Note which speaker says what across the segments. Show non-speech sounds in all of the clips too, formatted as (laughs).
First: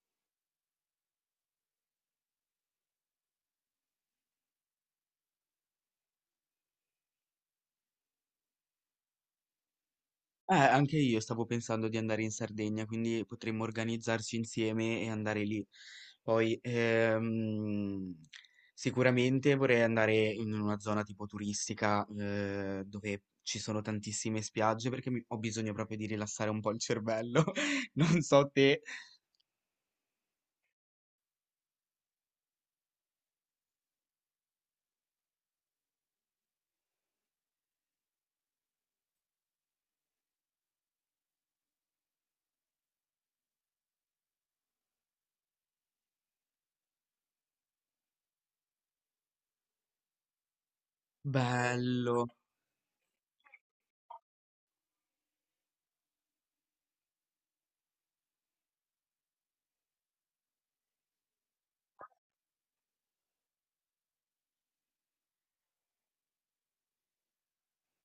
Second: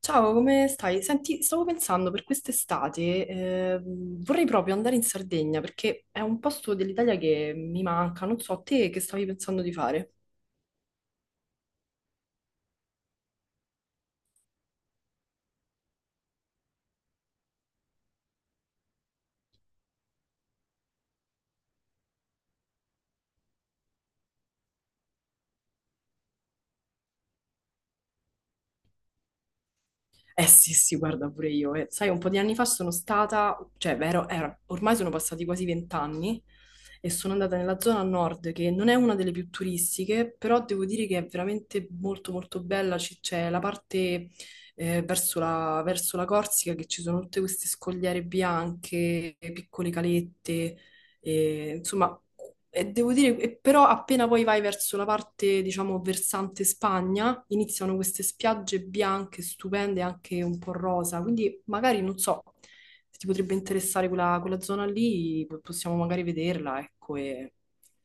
Speaker 1: Ciao, come stai? Senti, stavo pensando per quest'estate, vorrei proprio andare in Sardegna perché è un posto dell'Italia che mi manca, non so, te che stavi pensando di fare?
Speaker 2: Anche io stavo pensando di andare in Sardegna, quindi potremmo organizzarci insieme e andare lì. Poi, sicuramente vorrei andare in una zona tipo turistica, dove ci sono tantissime spiagge, perché ho bisogno proprio di rilassare un po' il cervello. (laughs) Non so te.
Speaker 1: Eh sì, sì, guarda pure io. Sai, un po' di anni fa sono stata, cioè, beh, ormai sono passati quasi vent'anni e sono andata nella zona nord, che non è una delle più turistiche, però devo dire che è veramente molto molto bella. C'è la parte verso la Corsica, che ci sono tutte queste scogliere bianche, piccole calette, e, insomma,
Speaker 2: Bello.
Speaker 1: e devo dire, e però appena poi vai verso la parte, diciamo, versante Spagna, iniziano queste spiagge bianche, stupende, anche un po' rosa, quindi magari, non so, se ti potrebbe interessare quella zona lì, possiamo magari vederla, ecco. E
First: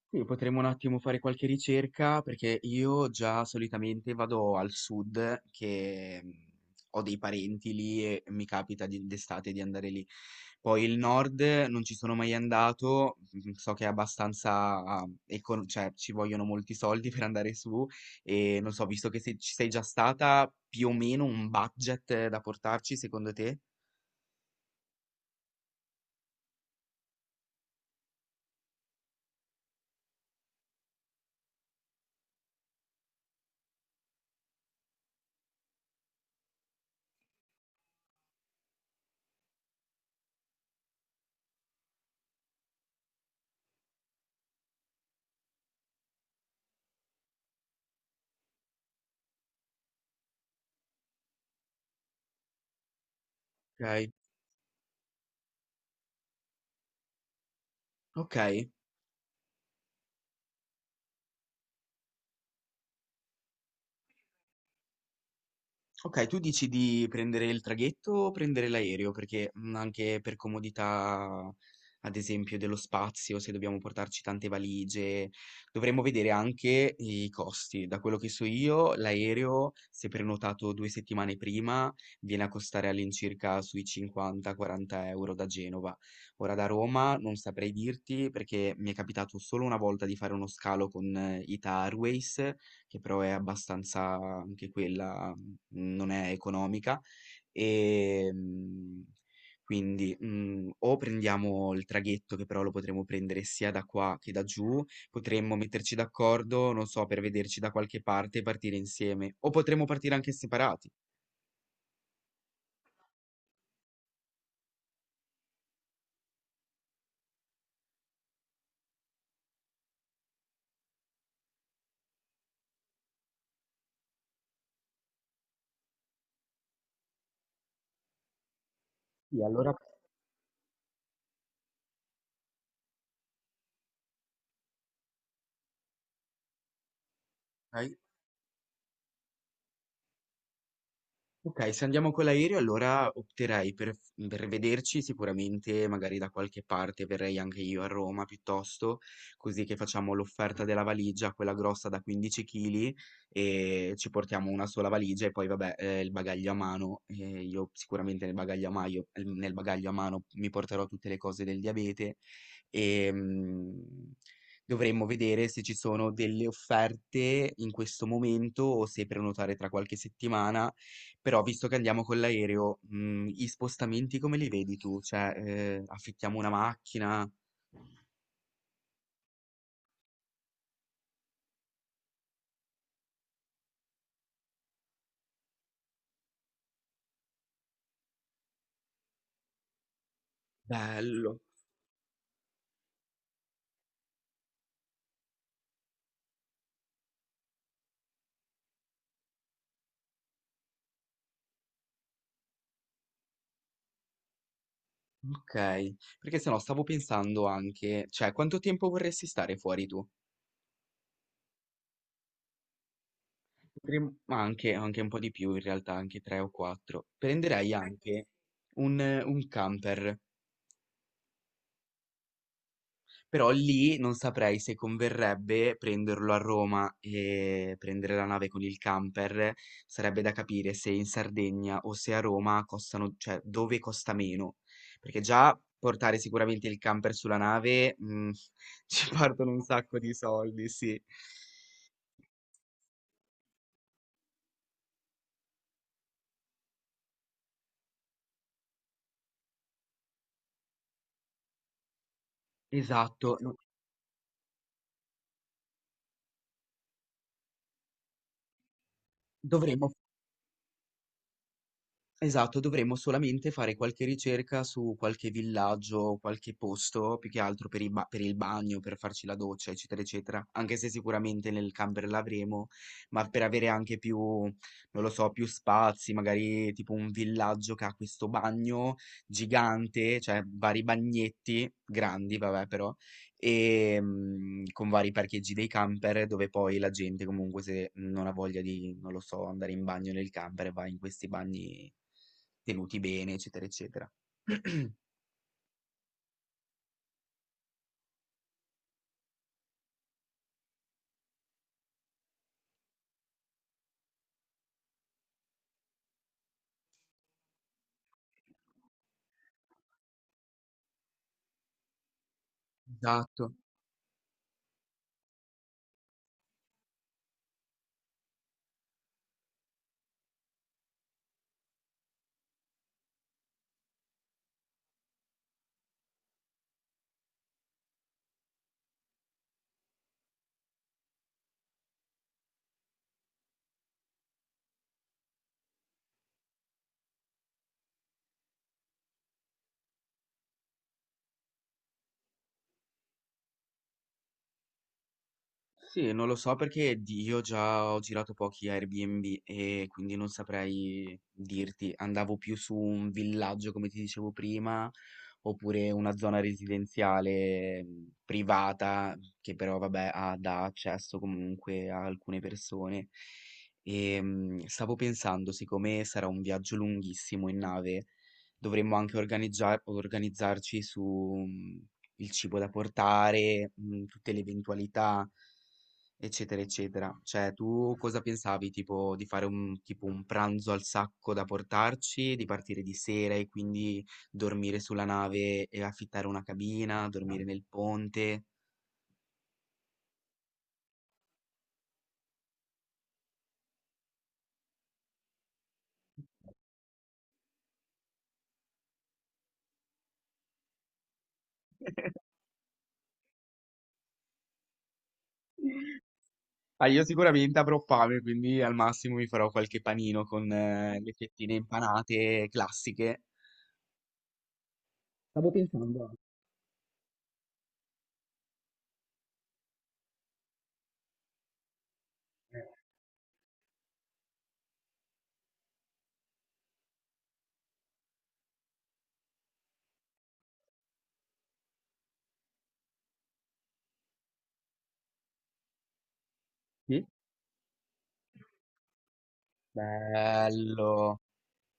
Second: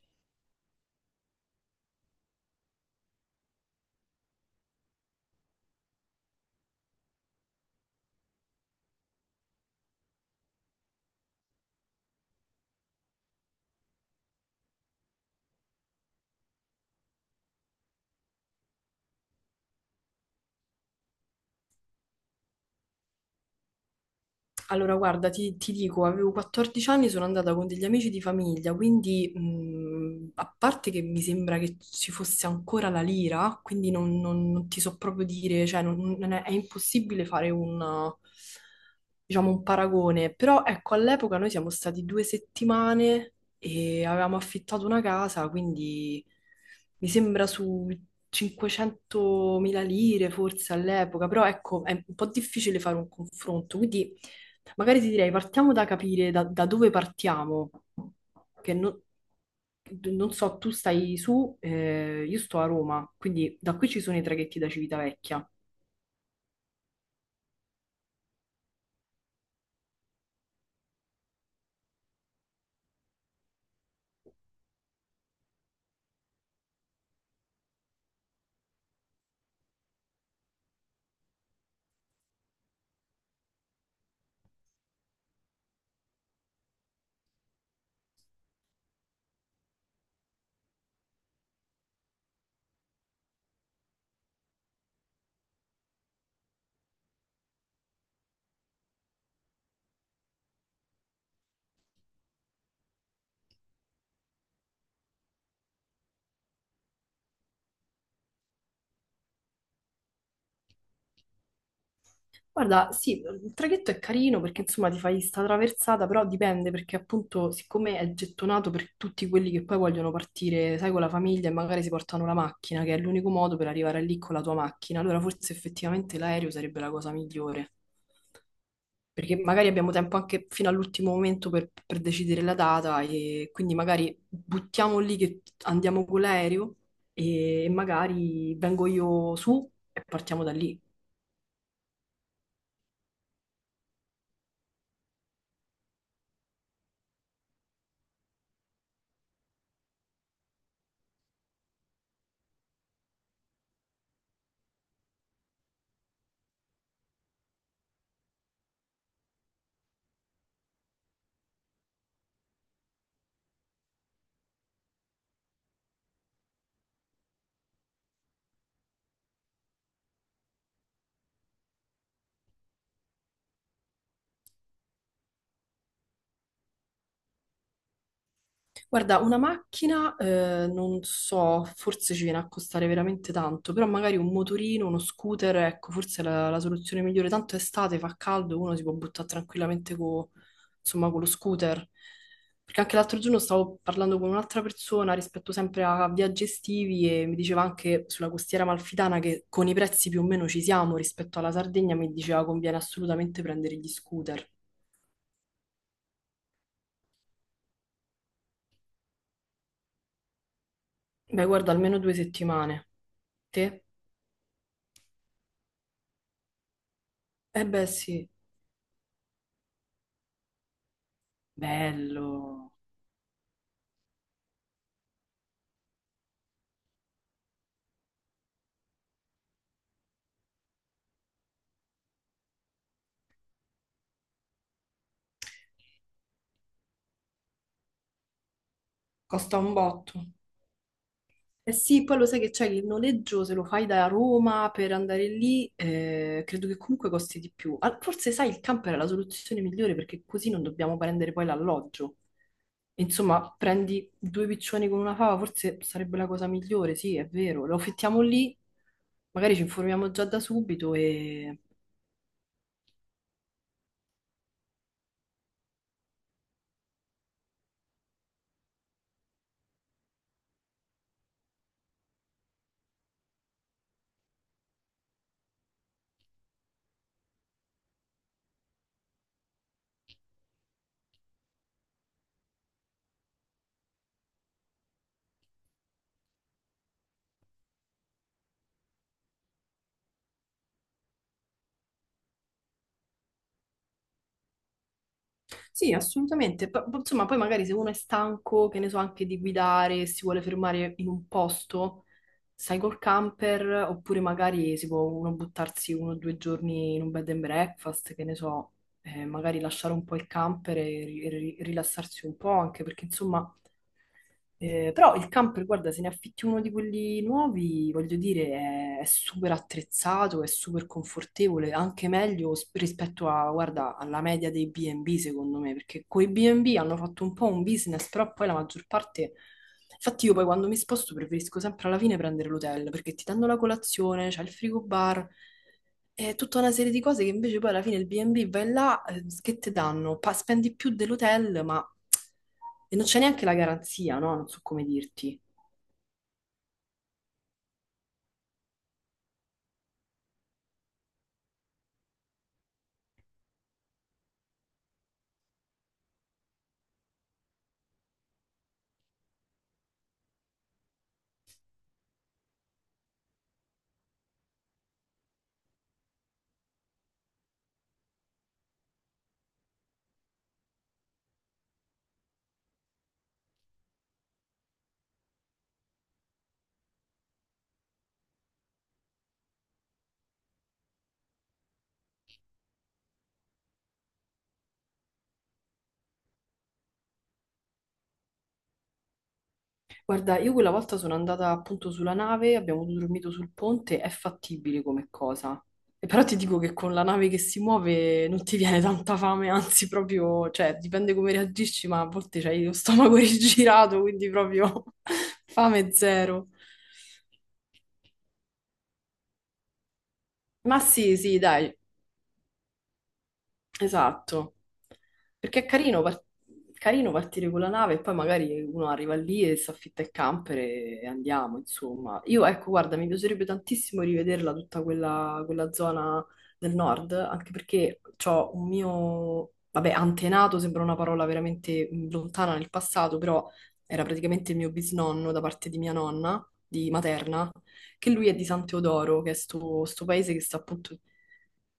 Speaker 2: Sì, potremmo un attimo fare qualche ricerca perché io già solitamente vado al sud che ho dei parenti lì e mi capita d'estate di andare lì. Poi il nord non ci sono mai andato, so che è abbastanza, cioè ci vogliono molti soldi (laughs) per andare su, e non so, visto che se ci sei già stata, più o meno un budget da portarci secondo te?
Speaker 1: allora, guarda, ti dico, avevo 14 anni, sono andata con degli amici di famiglia, quindi a parte che mi sembra che ci fosse ancora la lira, quindi non ti so proprio dire, cioè non- non è, è impossibile fare un, diciamo, un paragone, però ecco, all'epoca noi siamo stati due settimane e avevamo affittato una casa, quindi mi sembra su 500.000 lire forse all'epoca, però ecco, è un po' difficile fare un confronto,
Speaker 2: Ok,
Speaker 1: quindi. Magari ti direi, partiamo da capire da dove partiamo,
Speaker 2: ok.
Speaker 1: che non so, tu stai su, io sto a Roma, quindi da qui ci sono i traghetti da Civitavecchia.
Speaker 2: Okay, tu dici di prendere il traghetto o prendere l'aereo? Perché, anche per comodità, ad esempio, dello spazio, se dobbiamo portarci tante valigie, dovremmo vedere anche i costi. Da quello che so io, l'aereo, se prenotato 2 settimane prima, viene a costare all'incirca sui 50, 40 € da Genova. Ora da Roma non saprei dirti, perché mi è capitato solo una volta di fare uno scalo con Ita Airways, che però è abbastanza, anche quella non è economica, ehm, quindi, o prendiamo il traghetto, che però lo potremo prendere sia da qua che da giù, potremmo metterci d'accordo, non so, per vederci da qualche parte e partire insieme, o potremmo partire anche separati.
Speaker 1: Guarda, sì, il traghetto è carino perché insomma ti fai sta traversata, però dipende perché appunto siccome è gettonato per tutti quelli che poi vogliono partire, sai, con la famiglia e magari si portano la macchina, che è l'unico modo per arrivare lì con la tua macchina, allora forse effettivamente l'aereo sarebbe la cosa migliore, perché
Speaker 2: Sì,
Speaker 1: magari
Speaker 2: allora.
Speaker 1: abbiamo tempo anche fino all'ultimo momento per decidere la data e quindi magari buttiamo lì che andiamo con l'aereo e
Speaker 2: Okay?
Speaker 1: magari vengo io su e partiamo da lì.
Speaker 2: Ok, se andiamo con l'aereo allora opterei per vederci sicuramente magari da qualche parte, verrei anche io a Roma piuttosto, così che facciamo l'offerta della valigia, quella grossa da 15 kg, e ci portiamo una sola valigia. E poi vabbè, il bagaglio a mano, io sicuramente nel nel bagaglio a mano mi porterò tutte le cose del diabete, e dovremmo vedere se ci sono delle offerte in questo momento o se prenotare tra qualche settimana, però visto che andiamo con l'aereo, gli spostamenti come li vedi tu? Cioè, affittiamo una macchina?
Speaker 1: Guarda, una macchina, non so, forse ci viene a costare veramente tanto, però magari un motorino, uno scooter, ecco, forse è la soluzione migliore. Tanto è estate, fa caldo, uno si può buttare tranquillamente insomma, con lo
Speaker 2: Bello,
Speaker 1: scooter. Perché anche l'altro giorno stavo parlando con un'altra persona rispetto sempre a viaggi estivi e mi diceva anche sulla costiera amalfitana che con i prezzi più o meno ci siamo rispetto alla Sardegna, mi diceva conviene assolutamente prendere gli scooter.
Speaker 2: okay. Perché se no stavo pensando anche, cioè, quanto tempo vorresti stare fuori tu?
Speaker 1: Beh, guarda, almeno due settimane. Te?
Speaker 2: Potrem Ma anche un po' di più in realtà, anche 3 o 4.
Speaker 1: Eh
Speaker 2: Prenderei
Speaker 1: beh,
Speaker 2: anche
Speaker 1: sì.
Speaker 2: un camper.
Speaker 1: Bello.
Speaker 2: Però lì non saprei se converrebbe prenderlo a Roma e prendere la nave con il camper. Sarebbe da capire se in Sardegna o se a Roma costano, cioè dove costa meno. Perché già portare sicuramente il camper sulla nave, (laughs) ci partono
Speaker 1: Costa
Speaker 2: un
Speaker 1: un
Speaker 2: sacco di
Speaker 1: botto.
Speaker 2: soldi, sì.
Speaker 1: Eh sì, poi lo sai che c'è che il noleggio, se lo fai da Roma per andare lì, credo che comunque costi di più. Ah, forse, sai, il camper è la soluzione migliore perché così non dobbiamo prendere poi l'alloggio.
Speaker 2: Esatto,
Speaker 1: Insomma, prendi due piccioni con una fava, forse sarebbe la cosa migliore, sì, è vero. Lo affittiamo lì, magari ci
Speaker 2: dovremmo
Speaker 1: informiamo già da subito, e
Speaker 2: Esatto, dovremmo solamente fare qualche ricerca su qualche villaggio, qualche posto, più che altro per il bagno, per farci la doccia, eccetera, eccetera. Anche se sicuramente nel camper l'avremo, ma per avere anche più, non lo so, più spazi, magari tipo un villaggio che ha questo bagno gigante, cioè vari bagnetti grandi, vabbè, però, con vari parcheggi dei camper dove poi la gente comunque se non ha voglia di, non lo so, andare in bagno nel camper, va in questi bagni tenuti bene, eccetera, eccetera. (clears throat)
Speaker 1: sì, assolutamente. Insomma, poi magari se uno è stanco, che ne so, anche di guidare, e si vuole fermare in un posto, sai col camper, oppure magari si può uno buttarsi uno o due giorni in un bed and breakfast, che ne so, magari lasciare un po' il camper e rilassarsi un po', anche perché insomma
Speaker 2: Esatto.
Speaker 1: però il camper, guarda, se ne affitti uno di quelli nuovi, voglio dire, è super attrezzato, è super confortevole, anche meglio rispetto a, guarda, alla media dei B&B, secondo me, perché coi B&B hanno fatto un po' un business, però poi la maggior parte. Infatti io poi quando mi sposto preferisco sempre alla fine prendere l'hotel, perché ti danno la colazione, c'è il frigo bar, è tutta una serie di cose che invece poi alla fine il B&B vai là, che ti danno? Spendi più dell'hotel, ma e non c'è neanche la garanzia, no? Non so come dirti.
Speaker 2: Sì, non lo so perché io già ho girato pochi Airbnb e quindi non saprei dirti. Andavo più su un villaggio, come ti dicevo prima, oppure una zona residenziale, privata, che però, vabbè, dà accesso comunque a alcune persone. E stavo pensando, siccome sarà un viaggio lunghissimo in nave, dovremmo anche organizzarci su, mm, il cibo da portare, tutte le eventualità. Eccetera, eccetera. Cioè, tu cosa pensavi, tipo, di fare tipo, un pranzo al sacco da portarci, di partire di sera e quindi dormire sulla nave e affittare una cabina, dormire nel ponte?
Speaker 1: Guarda, io quella volta sono andata appunto sulla nave, abbiamo dormito sul ponte, è fattibile come cosa. E però ti dico che con la nave che si muove non ti viene tanta fame, anzi proprio, cioè dipende come reagisci, ma a volte c'hai lo stomaco (laughs) rigirato, quindi proprio (laughs) fame zero.
Speaker 2: Ah, io sicuramente avrò fame, quindi al massimo mi farò qualche panino con
Speaker 1: Ma
Speaker 2: le
Speaker 1: sì, sì,
Speaker 2: fettine
Speaker 1: dai,
Speaker 2: impanate classiche.
Speaker 1: esatto, perché è carino, carino partire con la nave e poi magari uno arriva lì e si affitta il camper e andiamo, insomma. Io ecco, guarda, mi piacerebbe tantissimo rivederla tutta quella zona del nord, anche perché ho un mio, vabbè, antenato, sembra una parola veramente lontana nel passato, però era praticamente il mio bisnonno da parte di mia nonna, di
Speaker 2: Sì.
Speaker 1: materna, che lui è di San Teodoro, che è sto paese che sta appunto,
Speaker 2: Bello.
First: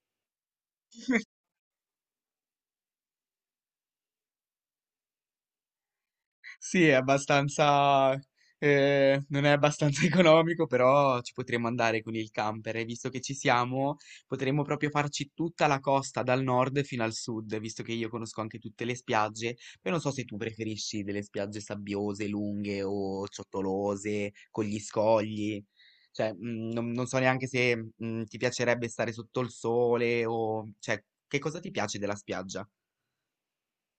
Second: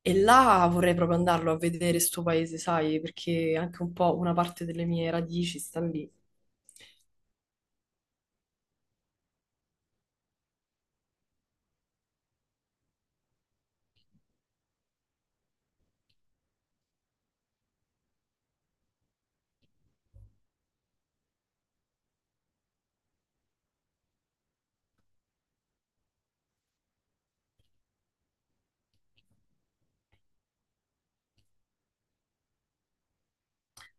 Speaker 1: e là vorrei proprio andarlo a vedere sto paese, sai, perché anche un po' una parte delle mie radici sta lì.
Speaker 2: Sì, è abbastanza, non è abbastanza (laughs) economico, però ci potremmo andare con il camper e visto che ci siamo, potremmo proprio farci tutta la costa dal nord fino al sud, visto che io conosco anche tutte le spiagge. Poi non so se tu preferisci delle spiagge sabbiose, lunghe o ciottolose, con gli scogli. Cioè, non so neanche se, ti piacerebbe stare sotto il sole o, cioè, che cosa ti piace della spiaggia?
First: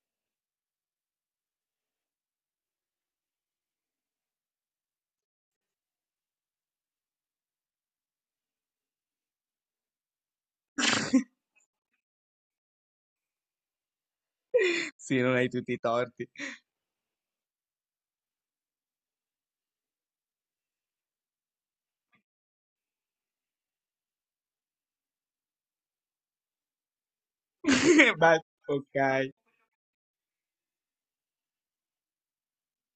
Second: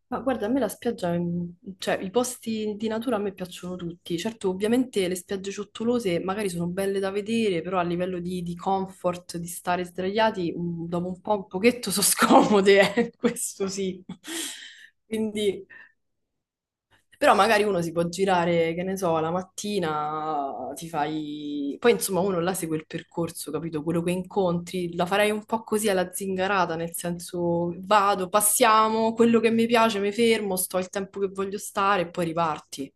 Speaker 1: Ma guarda, a me la spiaggia, cioè i posti di natura a me piacciono tutti. Certo, ovviamente le spiagge ciottolose magari sono belle da vedere, però a livello di, comfort, di stare sdraiati, dopo un po' un
Speaker 2: (laughs)
Speaker 1: pochetto sono scomode, (laughs) questo sì.
Speaker 2: Sì, non hai
Speaker 1: Quindi
Speaker 2: tutti i torti.
Speaker 1: però magari uno si può girare, che ne so, la mattina ti fai. Poi insomma uno là segue il percorso, capito? Quello che incontri, la farei un po' così alla zingarata, nel senso
Speaker 2: (laughs)
Speaker 1: vado,
Speaker 2: Bye.
Speaker 1: passiamo,
Speaker 2: Ok.
Speaker 1: quello che mi piace mi fermo, sto il tempo che voglio stare e poi riparti.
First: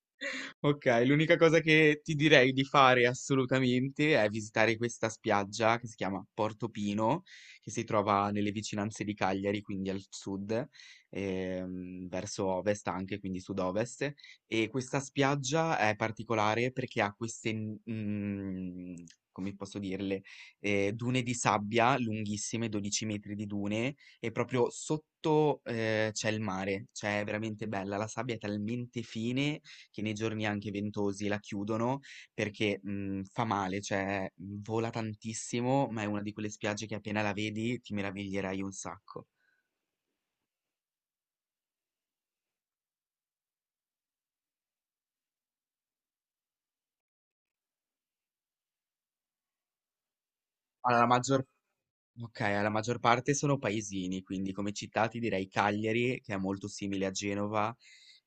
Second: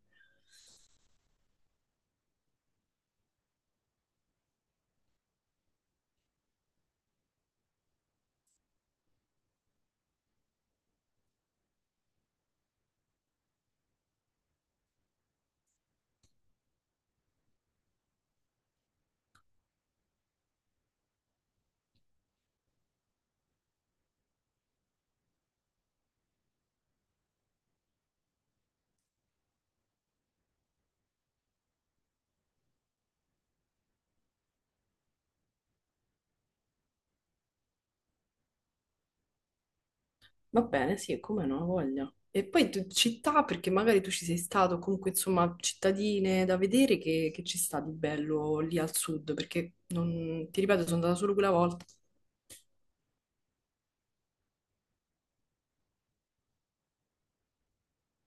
Speaker 2: Ok, l'unica cosa che ti direi di fare assolutamente è visitare questa spiaggia che si chiama Portopino, che si trova nelle vicinanze di Cagliari, quindi al sud, verso ovest anche, quindi sud-ovest. E questa spiaggia è particolare perché ha queste, come posso dirle, dune di sabbia lunghissime, 12 metri di dune, e proprio sotto, c'è il mare, cioè è veramente bella, la sabbia è talmente fine che nei giorni anche ventosi la chiudono perché fa male, cioè vola tantissimo, ma è una di quelle spiagge che appena la vedi ti meraviglierai un sacco.
Speaker 1: Va bene, sì, e come non ho voglia. E poi città, perché magari tu ci sei stato, comunque insomma cittadine da vedere che, ci sta di bello lì al sud, perché non, ti ripeto, sono
Speaker 2: Allora, la
Speaker 1: andata solo
Speaker 2: maggior
Speaker 1: quella volta.
Speaker 2: okay, la maggior parte sono paesini, quindi come città ti direi Cagliari, che è molto simile a Genova,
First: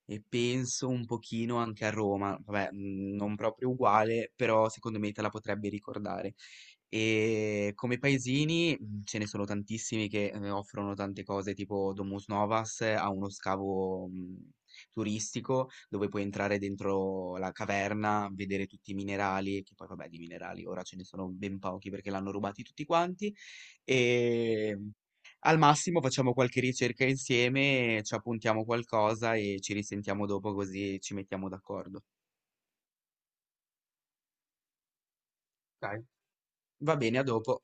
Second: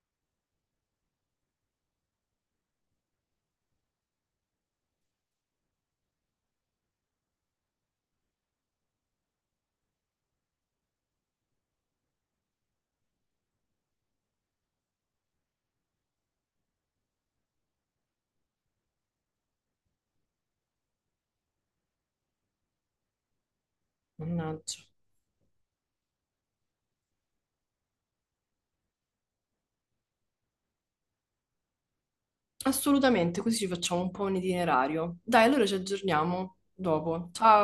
Speaker 2: e penso un pochino anche a Roma, vabbè, non proprio uguale, però secondo me te la potrebbe ricordare. E come paesini, ce ne sono tantissimi che, offrono tante cose, tipo Domus Novas, ha uno scavo, turistico dove puoi entrare dentro la caverna, vedere tutti i minerali, che poi vabbè di minerali ora ce ne sono ben pochi perché l'hanno rubati tutti quanti, e
Speaker 1: Mannaggia.
Speaker 2: al massimo facciamo qualche ricerca insieme, ci appuntiamo qualcosa e ci risentiamo dopo così ci mettiamo d'accordo.
Speaker 1: Assolutamente, così ci facciamo un po' un itinerario. Dai, allora ci
Speaker 2: Ok.
Speaker 1: aggiorniamo
Speaker 2: Va bene, a
Speaker 1: dopo.
Speaker 2: dopo.
Speaker 1: Ciao!